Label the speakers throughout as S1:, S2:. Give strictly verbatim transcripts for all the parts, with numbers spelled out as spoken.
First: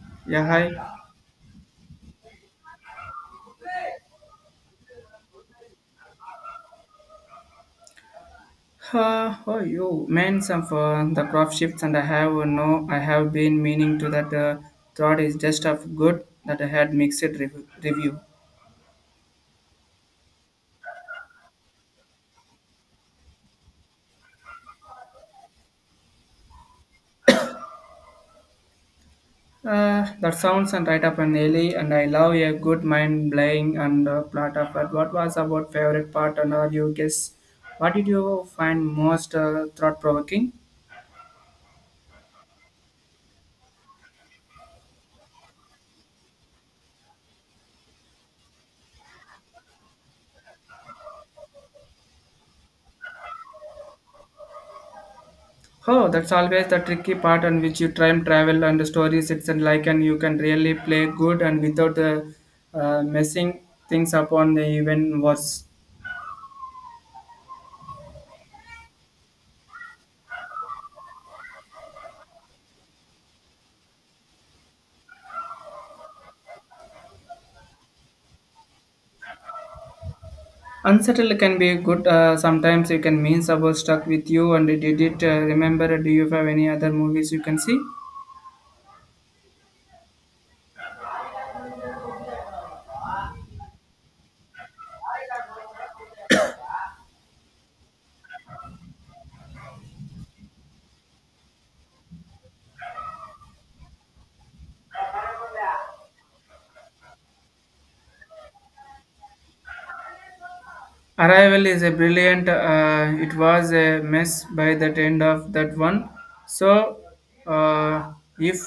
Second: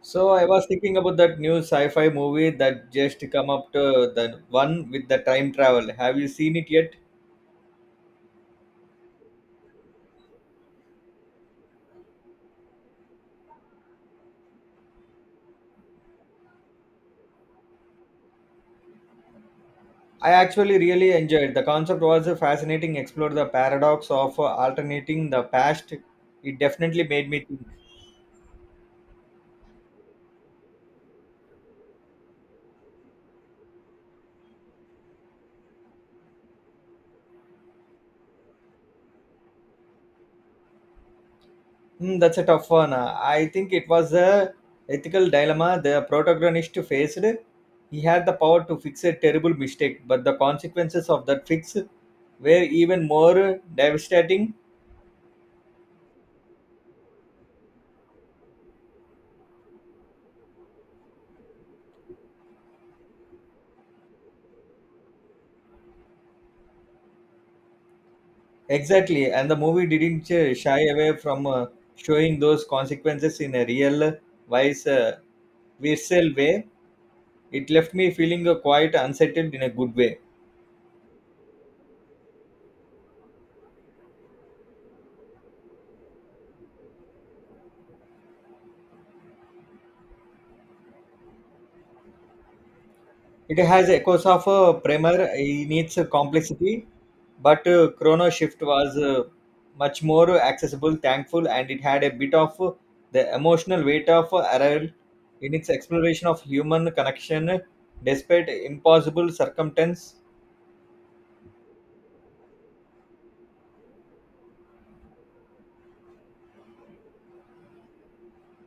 S1: So
S2: Yeah,
S1: I was
S2: hi.
S1: thinking about that new sci-fi movie that just come up to the one with the time travel. Have you seen it yet?
S2: Uh, oh, you meant some for the crop shifts, and I have no, I have been meaning to that. Uh, thought is just of good that I had mixed rev- review.
S1: I actually really enjoyed. The concept was fascinating. Explore the paradox of alternating the past. It definitely made me think.
S2: Uh, that sounds and right up an alley, and I love a good mind playing and uh, plot of but what was about favorite part, and are you guess? What did you find most uh, thought provoking?
S1: Hmm, that's a tough one. I think it was a ethical dilemma the protagonist faced. He had the power to fix a terrible mistake, but the consequences of that fix were even more devastating.
S2: Oh, that's always the tricky part on which you time travel and stories. It's and like and you can really play good and without uh, uh, messing things up on the even worse.
S1: Exactly, and the movie didn't ch- shy away from uh, showing those consequences in a real, wise, uh, visceral way. It left me feeling uh, quite unsettled in a good way.
S2: Unsettled can be good. Uh, sometimes you can mean about stuck with you and did it. Uh, remember, do you have any other movies you can see?
S1: It has echoes of a primer in its complexity, but uh, Chrono Shift was uh, much more accessible, thankful, and it had a bit of uh, the emotional weight of uh, Arrival in its exploration of human connection uh, despite impossible circumstance.
S2: Arrival is a brilliant. Uh, it was a mess by the end of that one. So, uh, if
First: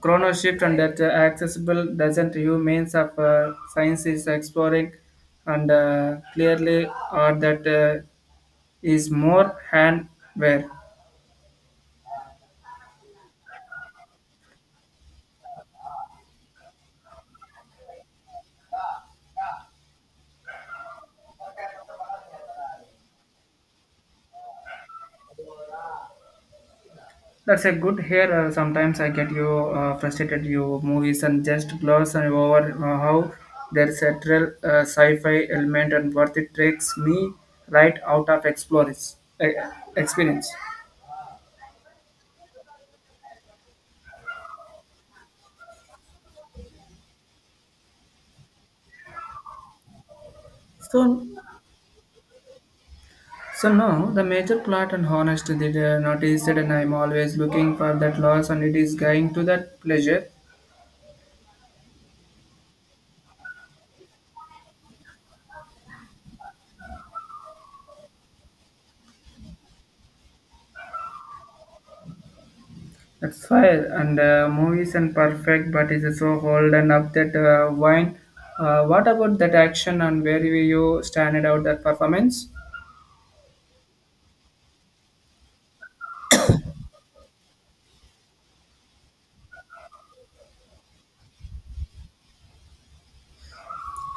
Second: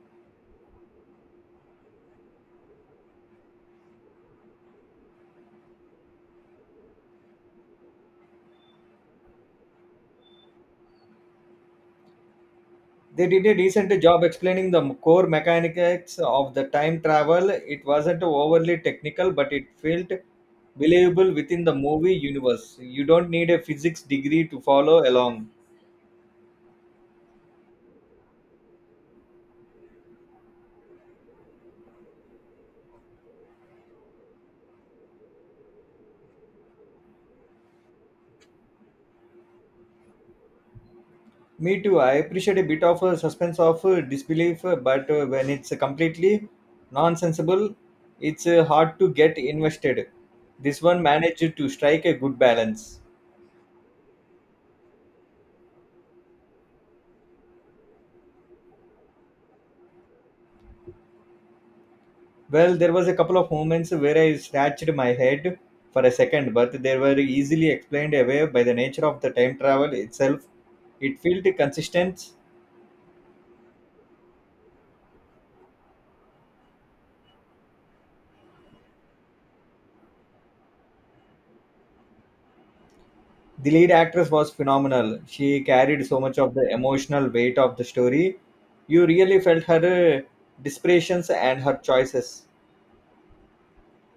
S2: chrono shift and that uh, accessible doesn't remains of uh, science is exploring and uh, clearly or that uh, is more handware
S1: They did a decent job explaining the core mechanics of the time travel. It wasn't overly technical, but it felt believable within the movie universe. You don't need a physics degree to follow along.
S2: that's a good here uh, sometimes I get you uh, frustrated you movies and just gloss and over uh, how there's a real uh, sci-fi element and worth it takes me right out of explorers uh, experience
S1: Me too. I appreciate a bit of a suspense of uh, disbelief, uh, but uh, when it's uh, completely nonsensible, it's uh, hard to get invested. This one
S2: so
S1: managed to strike a good balance.
S2: so no, the major plot and honest they are not easy and I'm always looking for that loss and it is going to that pleasure.
S1: Well, there was a couple of moments where I scratched my head for a second, but they were easily explained away by the nature of the time travel itself. It felt consistent.
S2: That fire and uh, movies and perfect but it's so old and up that uh, wine. Uh, what about that action and where will you stand out that performance?
S1: The lead actress was phenomenal. She carried so much of the emotional weight of the story. You really felt her uh, desperations and her choices.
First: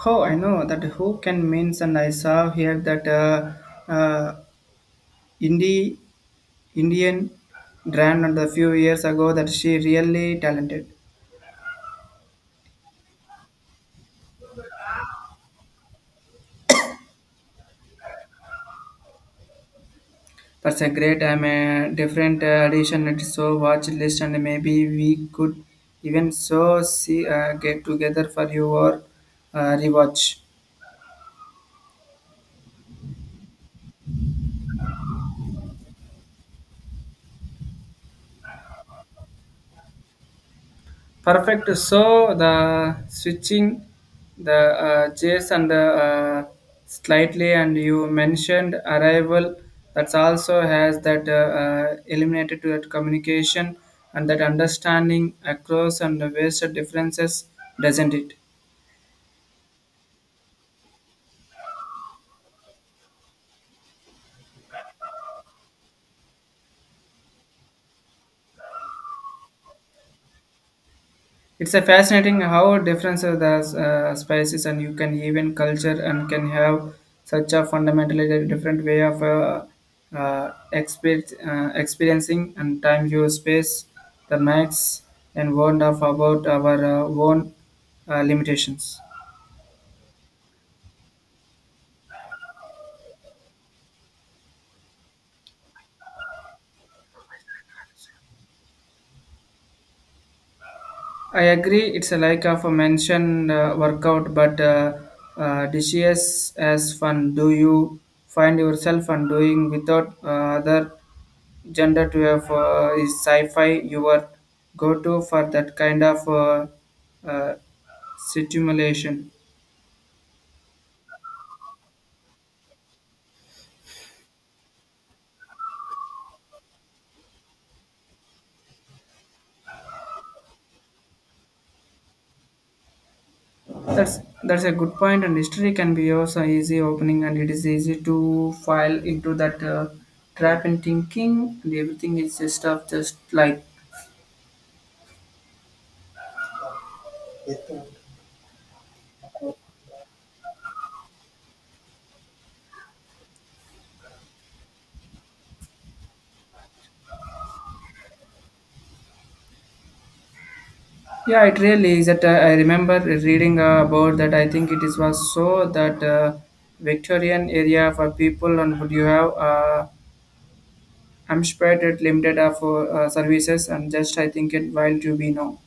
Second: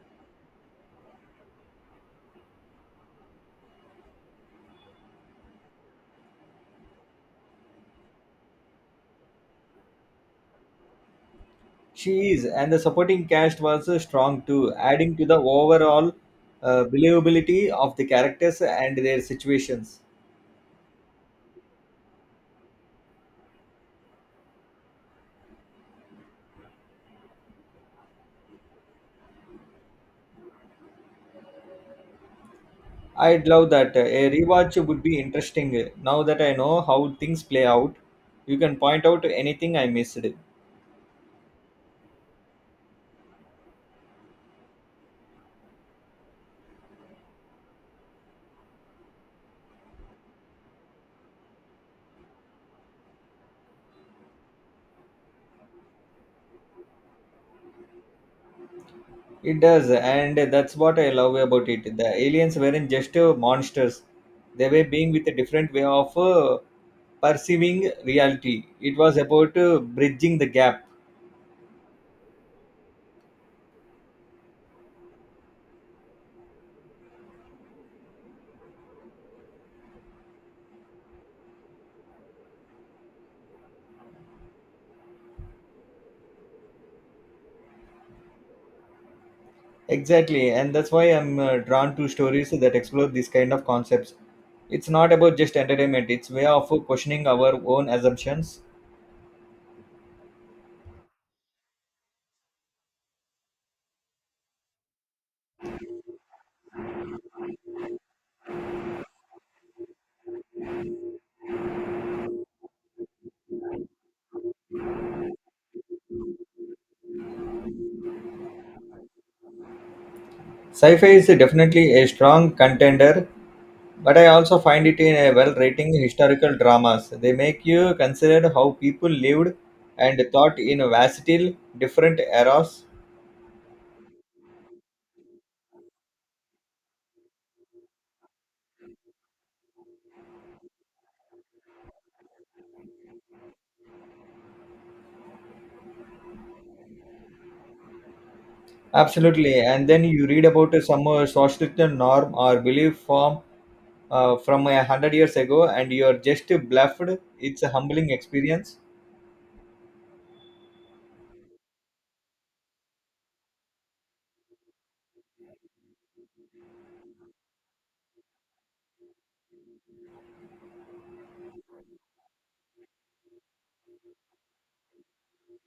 S2: Oh, I know that who can means and I saw here that uh, uh, indie Indian brand and a few years ago that she really talented.
S1: She is, and the supporting cast was uh, strong too, adding to the overall uh, believability of the characters and their situations.
S2: That's a great. I'm a different uh, addition. It's so watch list, and maybe we could even so see uh, get together for your uh, rewatch.
S1: I'd love that. A rewatch would be interesting. Now that I know how things play out, you can point out anything I missed.
S2: Perfect. So the switching the uh, chase and the uh, slightly, and you mentioned arrival. That's also has that uh, uh, eliminated to that communication and that understanding across and the ways of differences, doesn't it?
S1: It does, and that's what I love about it. The aliens weren't just uh, monsters, they were being with a different way of uh, perceiving reality. It was about uh, bridging the gap.
S2: It's a fascinating how different the uh, spices and you can even culture and can have such a fundamentally different way of uh, uh, exper- uh, experiencing and time your space the max and warned of about our uh, own uh, limitations.
S1: Exactly, and that's why I'm uh, drawn to stories that explore these kind of concepts. It's not about just entertainment, it's way of questioning our own assumptions.
S2: I agree, it's a like of a mentioned uh, workout, but uh, uh, dishes as fun. Do you find yourself and doing without uh, other gender to have uh, is sci-fi your go-to for that kind of uh, uh, stimulation?
S1: Sci-fi is definitely a strong contender, but I also find it in a well-written historical dramas. They make you consider how people lived and thought in vastly different eras.
S2: That's that's a good point, and history can be also easy opening, and it is easy to fall into that uh, trap in thinking, and everything is just stuff just like
S1: Absolutely, and then you read about some uh, social norm or belief form uh, from a hundred years ago, and you are just bluffed. It's a humbling experience.
S2: yeah, it really is that uh, I remember reading uh, about that. I think it is was so that uh, Victorian area for people and would you have uh, Amstrad limited uh, for uh, services and just I think it while to be now.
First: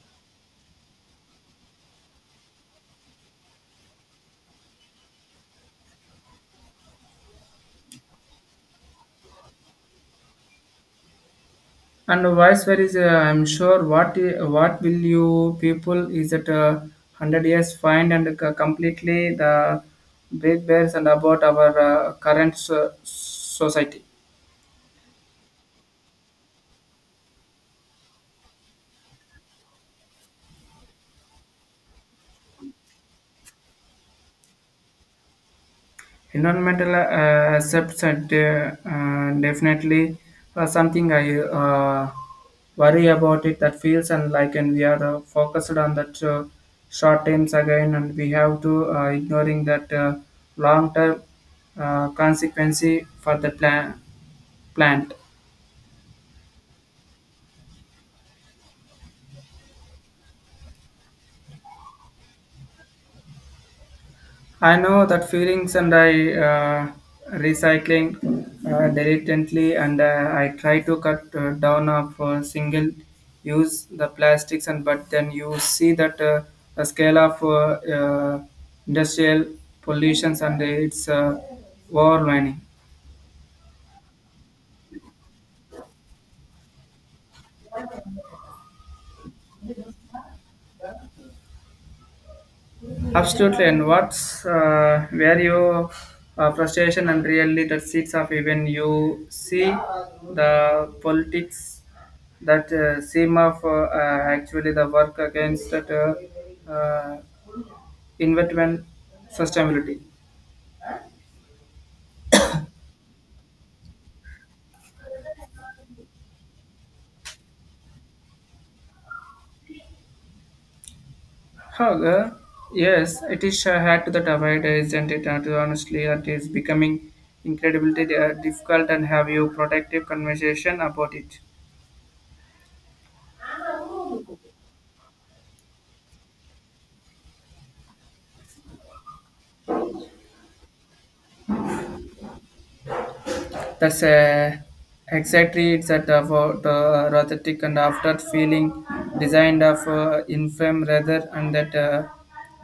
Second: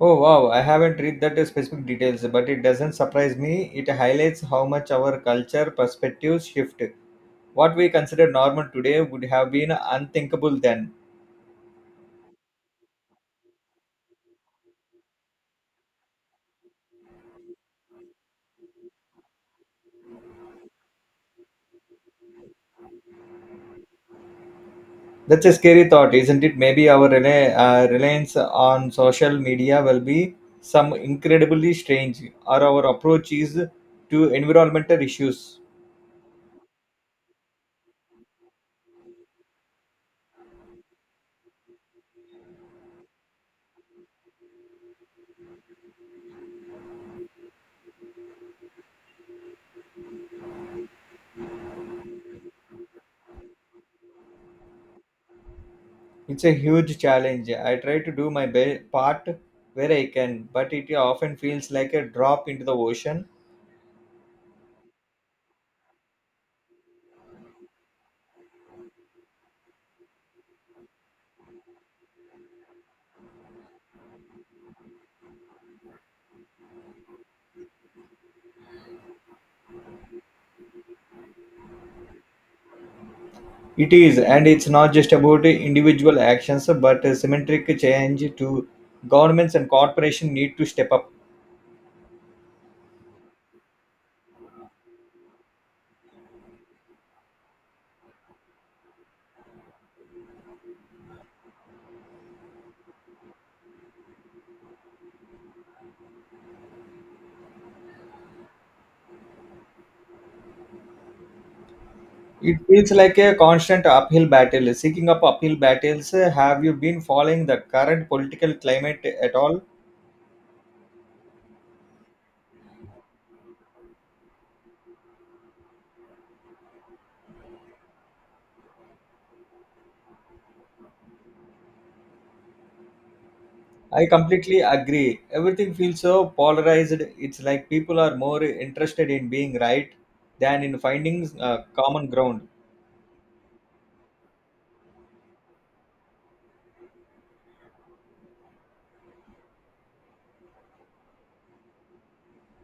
S1: Oh wow, I haven't read that specific details, but it doesn't surprise me. It highlights how much our culture perspectives shift. What we consider normal today would have been unthinkable then.
S2: And vice versa, I'm sure what what will you people is that uh, hundred years find and c- completely the break bears and about our uh, current so- society.
S1: That's a scary thought, isn't it? Maybe our rela- uh, reliance on social media will be some incredibly strange, or our approach is to environmental issues.
S2: Environmental uh, accepts that uh, uh, definitely uh, something I uh, worry about it that feels and like and we are uh, focused on that uh, short terms again and we have to uh, ignoring that uh, long term uh, consequence for the plan plant.
S1: It's a huge challenge. I try to do my be- part where I can, but it often feels like a drop into the ocean.
S2: I know that feelings and I uh, recycling uh, diligently and uh, I try to cut uh, down of uh, single use the plastics and but then you see that uh, the scale of uh, uh, industrial pollutions and its uh, overwhelming.
S1: It is, and it's not just about individual actions, but a symmetric change to governments and corporations need to step up.
S2: Absolutely, and what's uh, where your uh, frustration and really the seeds of even you see the politics that uh, same of uh, uh, actually the work against that uh, uh, investment sustainability.
S1: It feels like a constant uphill battle. Seeking up uphill battles, have you been following the current political climate at all?
S2: However, yes, it is uh, hard to that avoid, isn't it? And honestly, it is becoming incredibly uh, difficult and have you productive conversation about it.
S1: I completely agree. Everything feels so polarized. It's like people are more interested in being right than in finding uh, common ground.
S2: That's uh, exactly it's at about uh, rothetic and after feeling designed of uh, infirm rather and that uh,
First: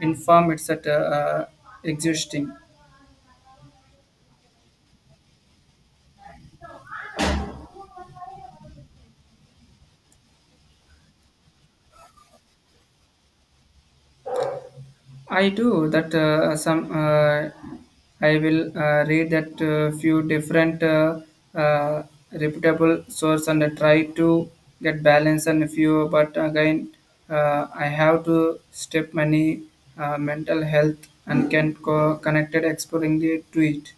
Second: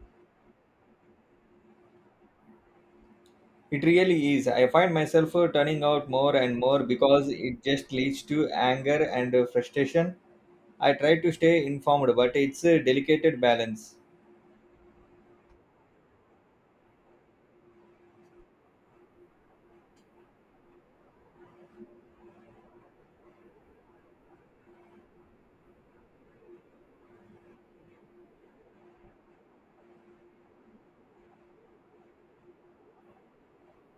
S2: inform it's at uh, uh, existing.
S1: It really is. I find myself uh, turning out more and more because it just leads to anger and uh, frustration. I try to stay informed, but it's a delicate balance.
S2: I do that uh, some uh, I will uh, read that uh, few different uh, uh, reputable source and uh, try to get balance and few but again uh, I have to step many uh, mental health and can co- connected exploring the to it.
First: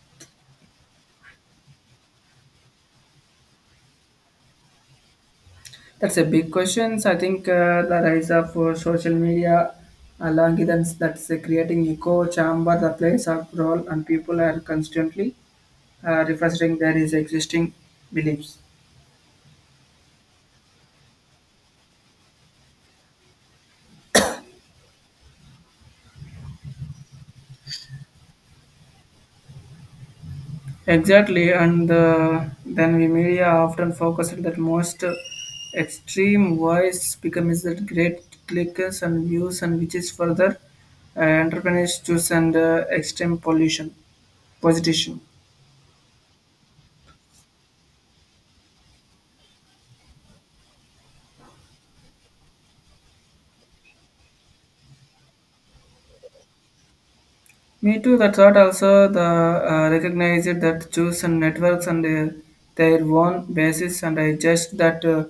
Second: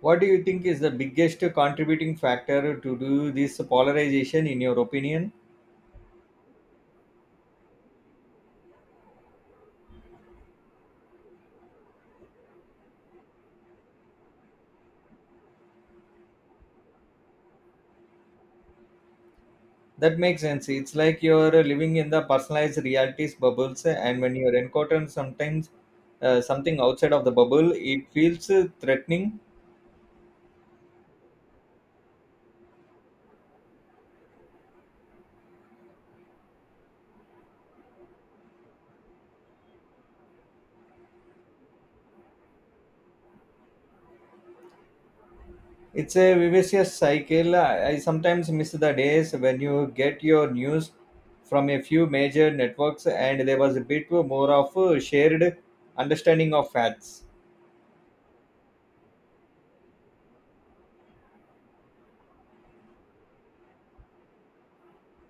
S1: What do you think is the biggest contributing factor to do this polarization, in your opinion?
S2: That's a big question. I think uh, the rise of uh, social media algorithms that's uh, creating echo chamber the place of role and people are constantly uh, refreshing their his existing beliefs.
S1: That makes sense. It's like you're uh, living in the personalized realities bubbles, and when you're encountering sometimes uh, something outside of the bubble, it feels uh, threatening.
S2: Exactly, and uh, then we media often focus on that most extreme voice becomes that great clickers and views, and which is further uh, entrepreneurs choose and uh, extreme pollution, position.
S1: It's a vicious cycle. I I sometimes miss the days when you get your news from a few major networks and there was a bit more of a shared understanding of facts.
S2: Me too. That's what also the uh, recognize it that choose and networks and uh, their own basis and I just that uh,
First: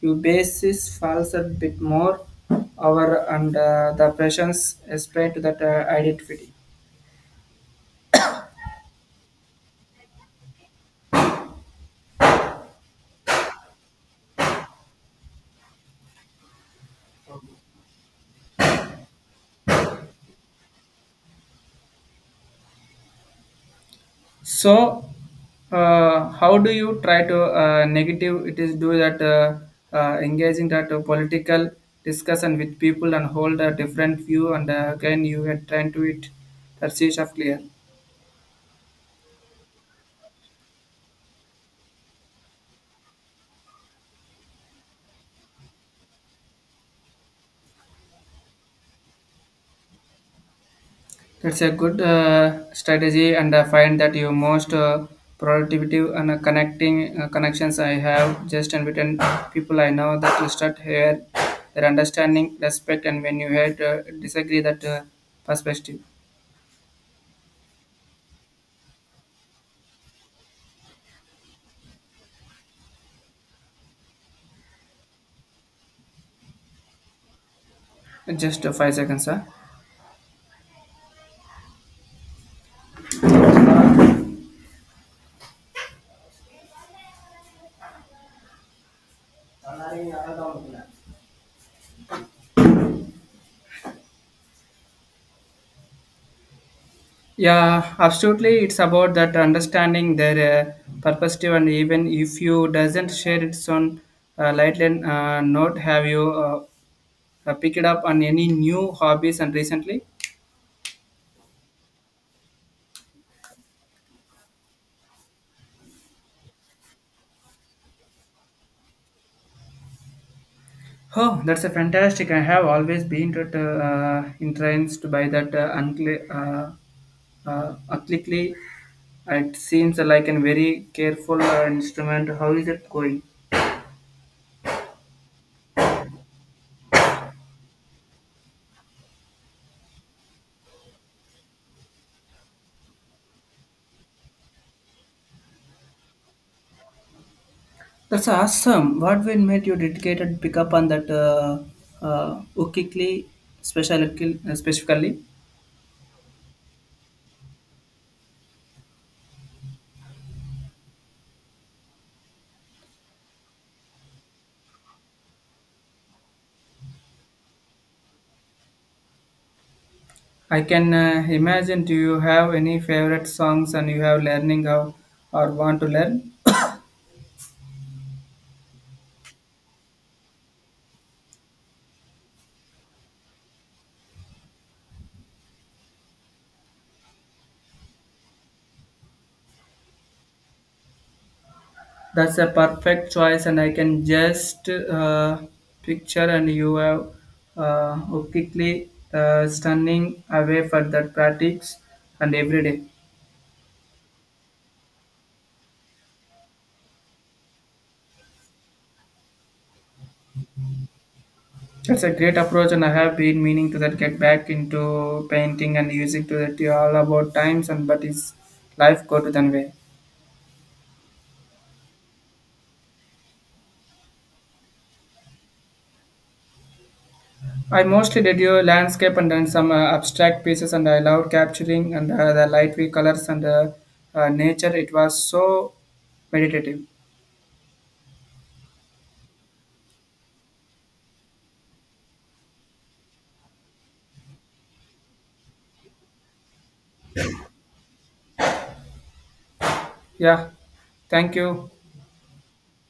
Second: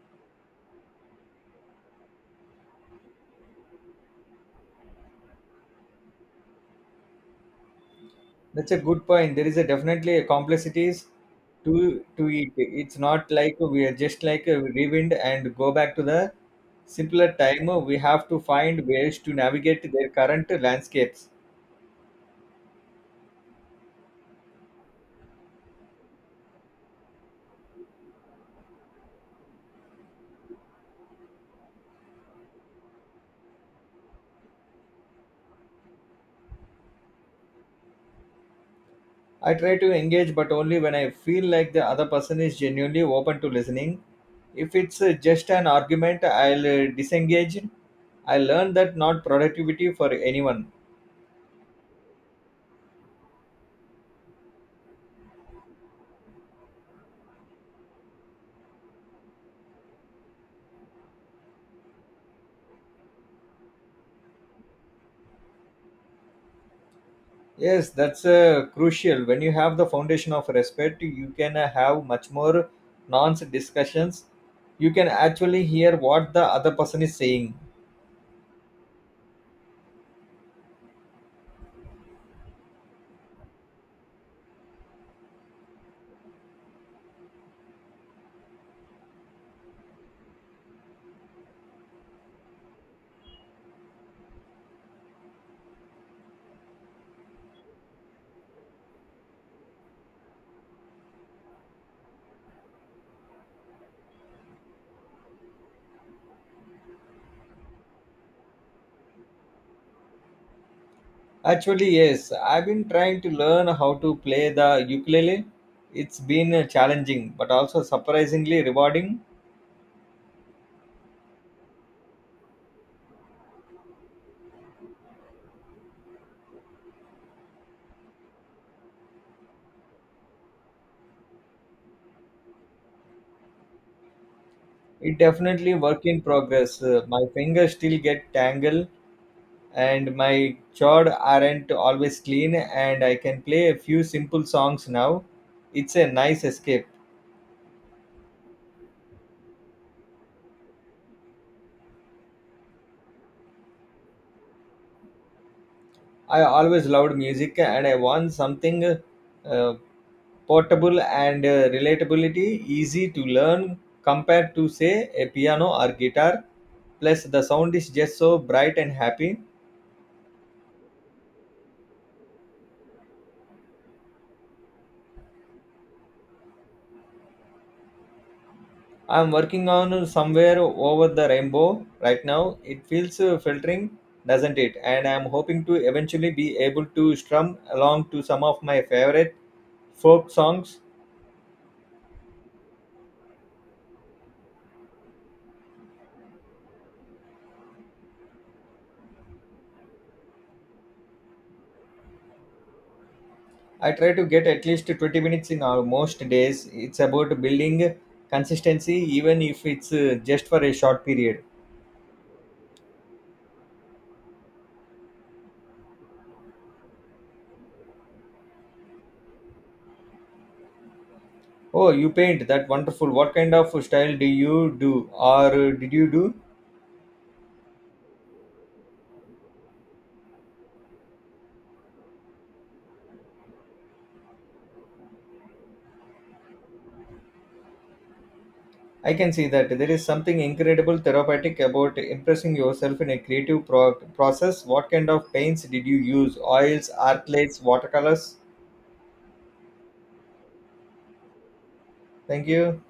S2: your basis falls a bit more over and uh, the pressures spread to that uh, identity.
S1: That's a good point. There is a definitely a complexities to to it. It's not like we are just like a rewind and go back to the simpler time. We have to find ways to navigate their current landscapes.
S2: So, uh, how do you try to uh, negative it is do that uh, uh, engaging that uh, political discussion with people and hold a different view and uh, again you get trying to it that sees of clear.
S1: I try to engage, but only when I feel like the other person is genuinely open to listening. If it's uh, just an argument, I'll uh, disengage. I learned that not productivity for anyone.
S2: It's a good uh, strategy, and I find that your most uh, productivity and uh, connecting uh, connections I have just and between people I know that you start here, their understanding, respect, and when you had uh, disagree that uh, perspective.
S1: Yes, that's uh, crucial. When you have the foundation of respect, you can uh, have much more nonce discussions. You can actually hear what the other person is saying.
S2: Just uh, five seconds, sir. Yeah, absolutely. It's about that understanding their uh, perspective, and even if you doesn't share its own uh, lightly uh, note, have you uh, uh, picked up on any new hobbies and recently?
S1: Actually, yes, I've been trying to learn how to play the ukulele. It's been uh, challenging, but also surprisingly rewarding.
S2: Oh, that's a fantastic! I have always been tut- uh, entranced by that uh, uncli- uh, uh, ethnically. It seems like a very careful uh, instrument. How is it going?
S1: It definitely work in progress. Uh, my fingers still get tangled and my chord aren't always clean and I can play a few simple songs now. It's a nice escape.
S2: That's awesome. What will make you dedicated pick up on that uh, uh, ukikli specifically? Specifically,
S1: I always loved music and I want something uh, portable and uh, relatability easy to learn compared to say a piano or guitar. Plus the sound is just so bright and happy.
S2: I can uh, imagine. Do you have any favorite songs and you have learning how or want to learn?
S1: I'm working on somewhere over the rainbow right now. It feels uh, filtering, doesn't it? And I'm hoping to eventually be able to strum along to some of my favorite folk songs.
S2: That's a perfect choice, and I can just uh, picture and you have uh, quickly uh, stunning away for that practice and every day.
S1: I try to get at least twenty minutes in our most days. It's about building consistency, even if it's uh, just for a short period.
S2: That's a great approach, and I have been meaning to that get back into painting and music to that all about times and but is life go to that way.
S1: Oh, you paint that wonderful. What kind of style do you do, or uh, did you do?
S2: I mostly did your landscape and then some uh, abstract pieces, and I loved capturing and uh, the lightweight colors and uh, uh, nature. It was so meditative.
S1: I can see that there is something incredible therapeutic about impressing yourself in a creative pro- process. What kind of paints did you use? Oils, art watercolors?
S2: Yeah. Thank you.
S1: Thank you.